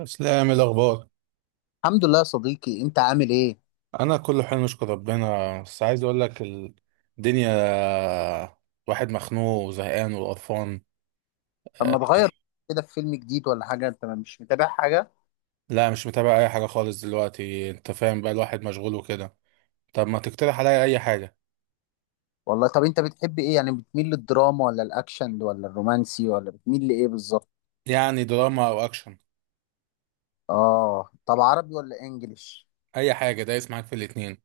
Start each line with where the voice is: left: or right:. right: اسلام الاخبار.
left: الحمد لله يا صديقي، انت عامل ايه؟
right: انا كله حلو نشكر ربنا بس عايز اقول لك الدنيا. واحد مخنوق وزهقان وقرفان.
left: طب
right: آه،
left: ما تغير كده؟ في فيلم جديد ولا حاجه؟ انت مش متابع حاجه؟
right: لا مش متابع اي حاجه خالص دلوقتي، انت فاهم بقى الواحد مشغول وكده. طب ما تقترح عليا اي حاجه.
left: والله، طب انت بتحب ايه؟ يعني بتميل للدراما ولا الاكشن ولا الرومانسي ولا بتميل لايه بالظبط؟
right: يعني دراما او اكشن.
left: اه، طب عربي ولا انجليش؟
right: اي حاجه دايس معاك في الاتنين.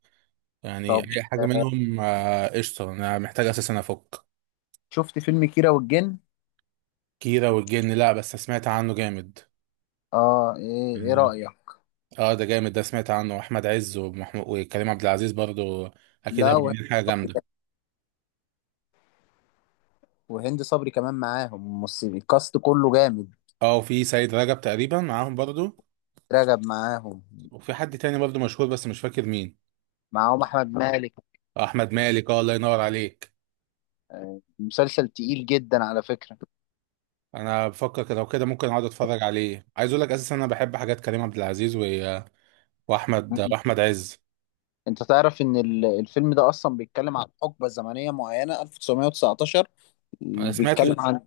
right: يعني
left: طب،
right: اي حاجه منهم، قشطه، انا محتاج اساسا افك.
left: شفت فيلم كيرة والجن؟
right: كيرة والجن، لا بس سمعت عنه جامد.
left: اه، ايه
right: يعني.
left: رايك؟
right: اه ده جامد ده، سمعت عنه احمد عز ومحمود وكريم عبد العزيز برضو. اكيد
left: لا،
right: هيبقوا عاملين حاجه جامده.
left: وهند صبري كمان معاهم. ممثل الكاست كله جامد.
right: اه وفي سيد رجب تقريبا معاهم برضو.
left: رجب معاهم.
right: وفي حد تاني برضو مشهور بس مش فاكر مين.
left: معاهم احمد مالك.
right: احمد مالك، اه الله ينور عليك.
left: مسلسل تقيل جدا على فكره.
right: انا بفكر كده وكده ممكن اقعد اتفرج عليه. عايز اقول لك اساسا انا بحب حاجات كريم عبد العزيز واحمد عز.
left: انت تعرف ان الفيلم ده اصلا بيتكلم عن حقبة زمنية معينة، 1919،
right: انا سمعت،
left: وبيتكلم عن...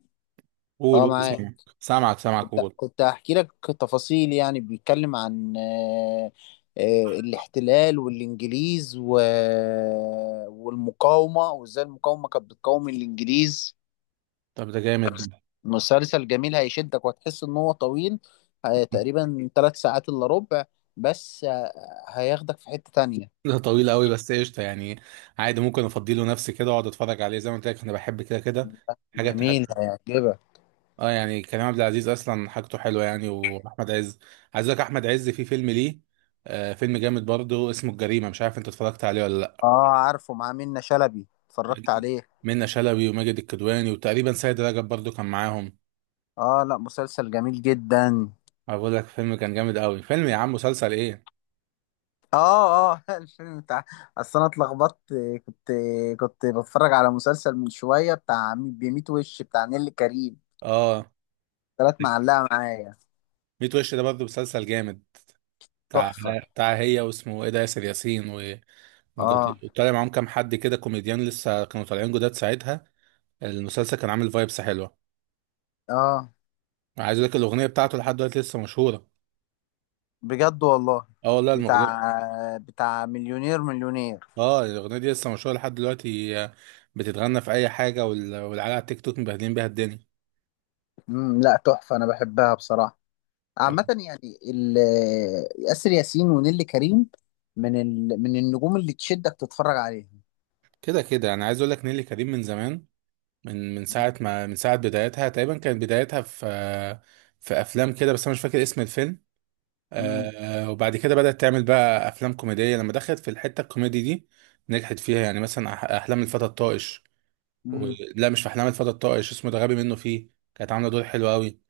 right: قول
left: اه،
right: قول
left: معاك.
right: سامعك سامعك سامعك
left: كنت
right: قول.
left: كنت هحكي لك تفاصيل، يعني بيتكلم عن الاحتلال والانجليز و... والمقاومة، وازاي المقاومة كانت بتقاوم الانجليز.
right: طب ده جامد ده.
left: مسلسل جميل هيشدك، وهتحس ان هو طويل. تقريبا 3 ساعات الا ربع. بس هياخدك في حتة تانية.
right: ده طويل قوي بس قشطه يعني، عادي ممكن افضي له نفسي كده واقعد اتفرج عليه. زي ما قلت لك انا بحب كده كده حاجه بتاعت.
left: جميل، هيعجبك.
right: اه يعني كريم عبد العزيز اصلا حاجته حلوه يعني، واحمد عز. عايز اقول لك احمد عز في فيلم ليه، آه فيلم جامد برضه اسمه الجريمه، مش عارف انت اتفرجت عليه ولا لا.
left: اه، عارفه، مع منة شلبي، اتفرجت عليه.
right: منة شلبي وماجد الكدواني وتقريبا سيد رجب برضه كان معاهم.
left: اه لا، مسلسل جميل جدا.
right: اقول لك فيلم كان جامد قوي. فيلم يا عم، مسلسل ايه.
left: اه، اه. الفيلم بتاع... اصل انا اتلخبطت. كنت كنت بتفرج على مسلسل من شويه، بتاع بميت وش، بتاع نيللي كريم.
right: اه
left: طلعت معلقه معايا.
right: 100 وش ده برضه مسلسل جامد، بتاع
left: تحفه.
right: هي واسمه ايه ده، ياسر ياسين
left: اه،
right: وطالع معاهم كام حد كده كوميديان لسه كانوا طالعين جداد ساعتها. المسلسل كان عامل فايبس حلوه.
left: اه،
right: عايز اقول لك الاغنيه بتاعته لحد دلوقتي لسه مشهوره.
left: بجد والله؟
right: اه والله
left: بتاع
right: الاغنيه،
left: بتاع مليونير مليونير.
right: اه الاغنيه دي لسه مشهوره لحد دلوقتي، بتتغنى في اي حاجه والعيال على التيك توك مبهدلين بيها الدنيا.
left: لا، تحفه، انا بحبها بصراحه. عامه، يعني آسر ياسين ونيللي كريم، من النجوم اللي تشدك تتفرج عليها.
right: كده كده انا عايز اقول لك نيلي كريم من زمان. من ساعه ما، من ساعه بدايتها تقريبا كانت بدايتها في في افلام كده بس انا مش فاكر اسم الفيلم.
left: امم.
right: آه وبعد كده بدات تعمل بقى افلام كوميديه لما دخلت في الحته الكوميدي دي نجحت فيها. يعني مثلا احلام الفتى الطائش و...
left: امم.
right: لا مش في احلام الفتى الطائش، اسمه ده غبي منه فيه. كانت عامله دور حلو قوي،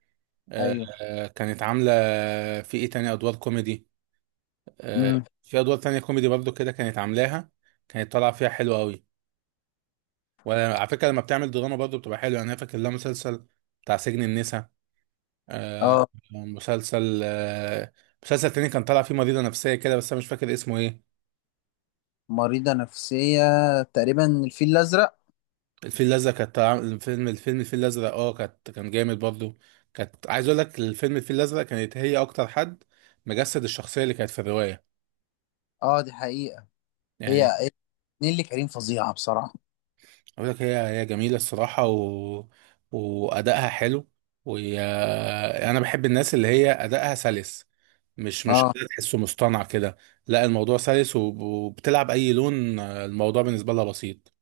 left: ايوه.
right: كانت عاملة في ايه تاني ادوار كوميدي. آه،
left: امم.
right: في ادوار تانية كوميدي برضو كده كانت عاملاها، كانت طالعة فيها حلوة قوي. وعلى فكرة لما بتعمل دراما برضو بتبقى حلوة. يعني انا فاكر لها مسلسل بتاع سجن النساء، آه،
left: اه،
right: مسلسل، مسلسل تاني كان طالع فيه مريضة نفسية كده بس انا مش فاكر اسمه ايه.
left: مريضة نفسية. تقريبا الفيل الأزرق.
right: الفيل الازرق، الفيل الازرق، اه كان جامد برضو. كانت، عايز اقول لك الفيلم الفيل الازرق كانت هي اكتر حد مجسد الشخصية اللي كانت في الرواية.
left: اه، دي حقيقة. هي
right: يعني
left: هي نيللي كريم فظيعة بصراحة.
right: اقول لك هي هي جميله الصراحه وادائها حلو. وهي، انا بحب الناس اللي هي ادائها سلس، مش
left: اه،
right: أداء تحسه مصطنع كده. لا الموضوع سلس وبتلعب اي لون، الموضوع بالنسبه لها بسيط.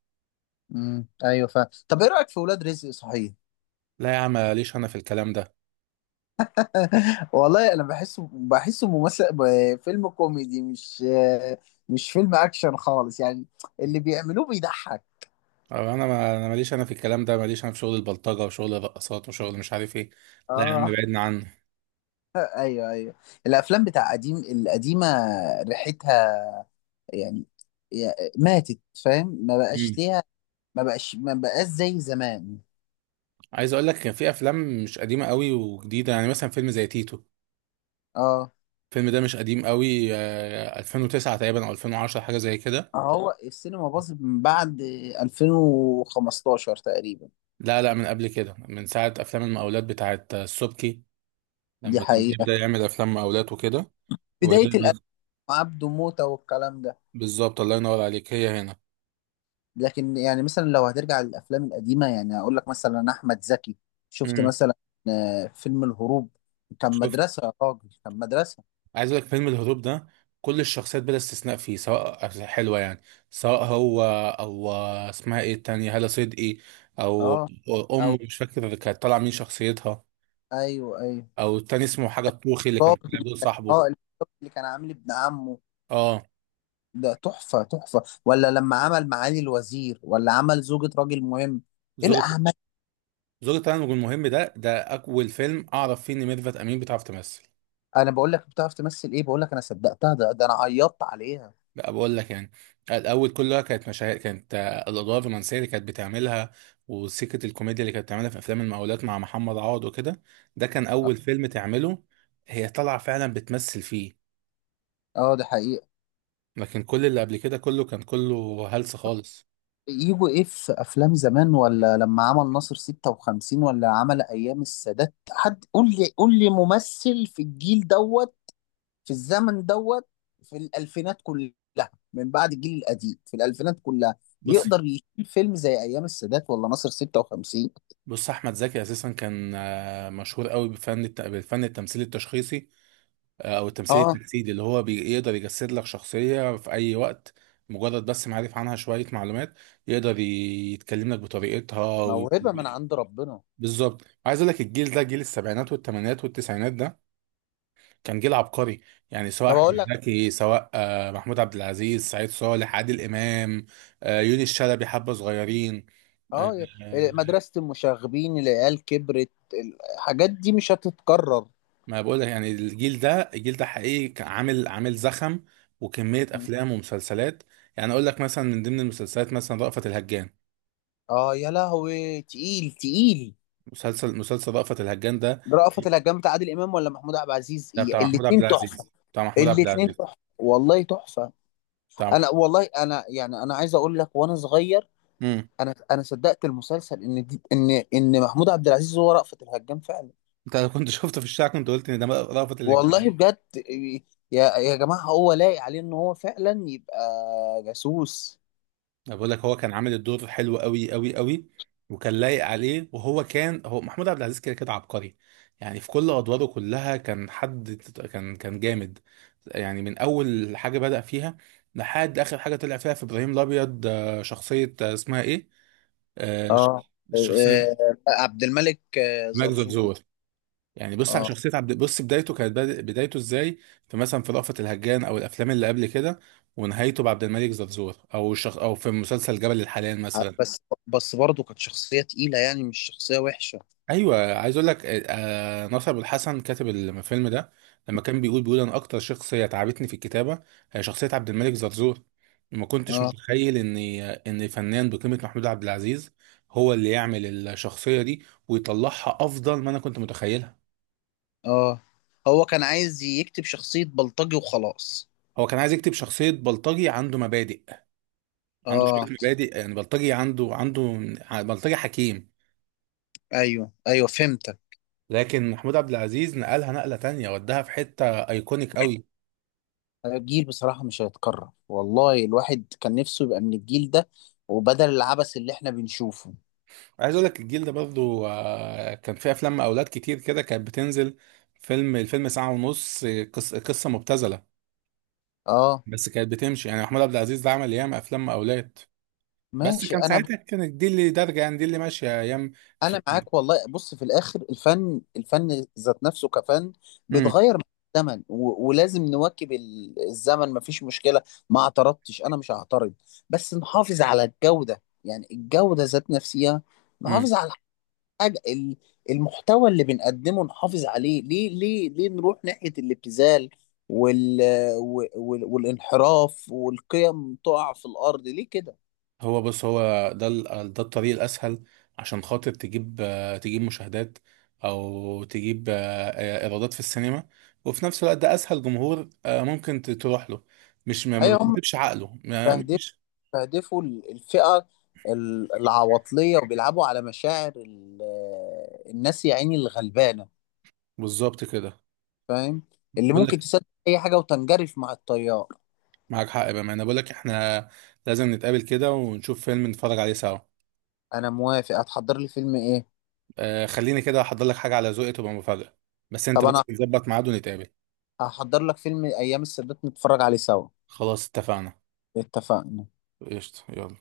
left: امم، ايوه، فا طب ايه رأيك في ولاد رزق؟ صحيح.
right: لا يا عم ماليش انا في الكلام ده.
left: والله انا بحسه ممثل فيلم كوميدي، مش فيلم اكشن خالص يعني. اللي بيعملوه بيضحك.
right: أو انا ما انا ماليش انا في الكلام ده، ماليش انا في شغل البلطجه وشغل الرقصات وشغل مش عارف ايه. لا يا عم
left: اه،
right: بعدنا عنه.
left: ايوه، ايوه. الافلام بتاع قديم القديمة، ريحتها يعني ماتت، فاهم؟ ما بقاش
right: مم.
left: ليها. ما بقاش زي زمان.
right: عايز اقول لك كان في افلام مش قديمه قوي وجديده، يعني مثلا فيلم زي تيتو.
left: اه،
right: الفيلم ده مش قديم قوي، 2009 تقريبا او 2010، حاجه زي كده.
left: هو السينما باظت من بعد 2015 تقريبا.
right: لا لا من قبل كده، من ساعه افلام المقاولات بتاعت السبكي،
left: دي
right: لما كان
left: حقيقة.
right: بيبدا يعمل افلام مقاولات وكده. وهي
left: بداية الألف، عبده موتة والكلام ده.
right: بالظبط، الله ينور عليك، هي هنا.
left: لكن يعني مثلا، لو هترجع للأفلام القديمة، يعني أقول لك مثلا أحمد زكي. شفت
right: امم
left: مثلا فيلم الهروب؟ كان
right: شفت،
left: مدرسة يا راجل، كان مدرسة.
right: عايز اقول لك فيلم الهروب ده كل الشخصيات بلا استثناء فيه سواء حلوه. يعني سواء هو او اسمها ايه التانية هالة صدقي، او
left: اه، أو
right: امه مش فاكر كانت طالعه مين شخصيتها،
left: أيوه، أيوه،
right: او التاني اسمه حاجه الطوخي اللي كان
left: ضابط.
right: طالع دور صاحبه.
left: اه، الضابط اللي كان عامل ابن عمه.
right: اه
left: ده تحفة تحفة، ولا لما عمل معالي الوزير، ولا عمل زوجة راجل مهم، ايه
right: زوجة
left: الأعمال!
right: زوجة التزوج المهم، ده أول فيلم أعرف فيه إن ميرفت أمين بتعرف تمثل.
left: انا بقول لك بتعرف تمثل ايه؟ بقول لك، انا صدقتها. ده انا عيطت عليها.
right: بقى بقول لك يعني الأول كلها كانت مشاهد، كانت الأدوار الرومانسية اللي كانت بتعملها وسكة الكوميديا اللي كانت بتعملها في أفلام المقاولات مع محمد عوض وكده. ده كان أول فيلم تعمله هي طالعة فعلا بتمثل فيه.
left: اه، ده حقيقة.
right: لكن كل اللي قبل كده كله كان كله هلس خالص.
left: يجوا ايه في افلام زمان؟ ولا لما عمل ناصر 56، ولا عمل ايام السادات، حد قول لي قول لي ممثل في الجيل دوت، في الزمن دوت، في الالفينات كلها. من بعد الجيل القديم، في الالفينات كلها،
right: بص
left: يقدر يشيل فيلم زي ايام السادات ولا ناصر 56؟
right: بص، أحمد زكي أساسا كان مشهور قوي بالفن التمثيلي التشخيصي، او التمثيل التجسيدي، اللي هو بيقدر يجسد لك شخصية في اي وقت. مجرد بس معرف عنها شوية معلومات، يقدر يتكلم لك بطريقتها
left: موهبة من عند ربنا.
right: بالظبط، عايز اقول لك الجيل ده، جيل السبعينات والثمانينات والتسعينات ده، كان جيل عبقري. يعني سواء
left: طب اقول
right: احمد
left: لك،
right: زكي، سواء محمود عبد العزيز، سعيد صالح، عادل امام، يونس شلبي، حبة صغيرين.
left: اه،
right: آه،
left: مدرسة المشاغبين، العيال كبرت. الحاجات دي مش هتتكرر.
right: ما بقول لك يعني الجيل ده الجيل ده حقيقي كان عامل زخم وكمية أفلام ومسلسلات. يعني أقول لك مثلا من ضمن المسلسلات مثلا رأفت الهجان.
left: اه، يا لهوي، تقيل تقيل.
right: مسلسل رأفت الهجان ده،
left: رأفت الهجان بتاع عادل امام ولا محمود عبد العزيز؟
right: بتاع محمود عبد
left: الاتنين تحفة.
right: العزيز، بتاع محمود عبد
left: الاتنين
right: العزيز،
left: تحفة والله، تحفة.
right: بتاع محمود.
left: انا والله، انا يعني، انا عايز اقول لك، وانا صغير...
right: امم
left: انا صدقت المسلسل ان دي ان ان محمود عبد العزيز هو رأفت الهجان فعلا.
right: انت لو كنت شفته في الشارع كنت قلت ان ده رأفت الهجان.
left: والله بجد. يا جماعة، هو لايق عليه ان هو فعلا يبقى جاسوس.
right: أنا بقول لك هو كان عامل الدور حلو قوي قوي قوي، وكان لايق عليه. وهو كان، هو محمود عبد العزيز كده كده عبقري. يعني في كل ادواره كلها كان حد، كان جامد. يعني من اول حاجه بدأ فيها لحد اخر حاجه طلع فيها في ابراهيم الابيض، شخصيه، اسمها ايه، آه، ش-
left: اه،
right: الشخصيه
left: عبد الملك
right: ماجد
left: زرزور.
right: زرزور. يعني بص على
left: اه
right: شخصيه عبد، بص بدايته كانت بدايته ازاي في مثلا في رأفت الهجان او الافلام اللي قبل كده، ونهايته بعبد الملك زرزور، او في مسلسل جبل الحلال مثلا.
left: بس، بس برضه كانت شخصية تقيلة، يعني مش شخصية وحشة.
right: ايوه عايز اقول لك ناصر أبو الحسن كاتب الفيلم ده، لما كان بيقول، بيقول انا اكتر شخصيه تعبتني في الكتابه هي شخصيه عبد الملك زرزور. ما كنتش
left: اه،
right: متخيل ان فنان بقيمه محمود عبد العزيز هو اللي يعمل الشخصيه دي ويطلعها افضل ما انا كنت متخيلها.
left: اه، هو كان عايز يكتب شخصية بلطجي وخلاص.
right: هو كان عايز يكتب شخصيه بلطجي عنده مبادئ، عنده
left: اه،
right: شويه مبادئ، يعني بلطجي عنده بلطجي حكيم.
left: ايوه ايوه، فهمتك.
right: لكن محمود عبد العزيز نقلها نقله تانية وداها في حته ايكونيك قوي.
left: الجيل بصراحة مش هيتكرر والله. الواحد كان نفسه يبقى من الجيل ده، وبدل العبث اللي احنا بنشوفه.
right: عايز اقول لك الجيل ده برضو كان فيه افلام اولاد كتير كده كانت بتنزل. فيلم الفيلم ساعة ونص، قصة مبتذلة،
left: اه،
right: بس كانت بتمشي. يعني محمود عبد العزيز ده عمل ياما افلام اولاد، بس
left: ماشي،
right: كان
left: انا.
right: ساعتها كانت دي اللي دارجة، يعني دي اللي ماشية ايام في...
left: انا معاك والله. بص، في الاخر الفن، الفن ذات نفسه كفن،
right: مم.
left: بيتغير مع الزمن، ولازم نواكب الزمن، مفيش مشكله. ما اعترضتش، انا مش هعترض. بس نحافظ على الجوده، يعني الجوده ذات نفسها.
right: مم.
left: نحافظ على الحاجه ال- المحتوى اللي بنقدمه، نحافظ عليه. ليه ليه ليه نروح ناحيه الابتذال وال والانحراف، والقيم تقع في الارض، ليه كده؟
right: هو بص، هو ده ده الطريق الاسهل عشان خاطر تجيب، تجيب مشاهدات، او تجيب ايرادات في السينما. وفي نفس الوقت ده اسهل جمهور ممكن تروح له. مش ما
left: ايوه، هم
right: بتكتبش عقله، مفيش.
left: بيستهدفوا الفئة العواطلية، وبيلعبوا على مشاعر الناس يا عيني الغلبانة.
right: بالظبط كده،
left: فاهم؟ اللي
right: بقول
left: ممكن
right: لك.
left: تصدق أي حاجة، وتنجرف مع التيار.
right: معاك حق بقى، انا بقول لك احنا لازم نتقابل كده ونشوف فيلم نتفرج عليه سوا.
left: أنا موافق. هتحضر لي فيلم إيه؟
right: آه خليني كده احضر لك حاجه على ذوقي تبقى مفاجاه، بس انت
left: طب
right: بس
left: أنا
right: نظبط ميعاد ونتقابل.
left: هحضر لك فيلم أيام السادات، نتفرج عليه سوا.
right: خلاص اتفقنا.
left: اتفقنا.
right: قشطه، يلا.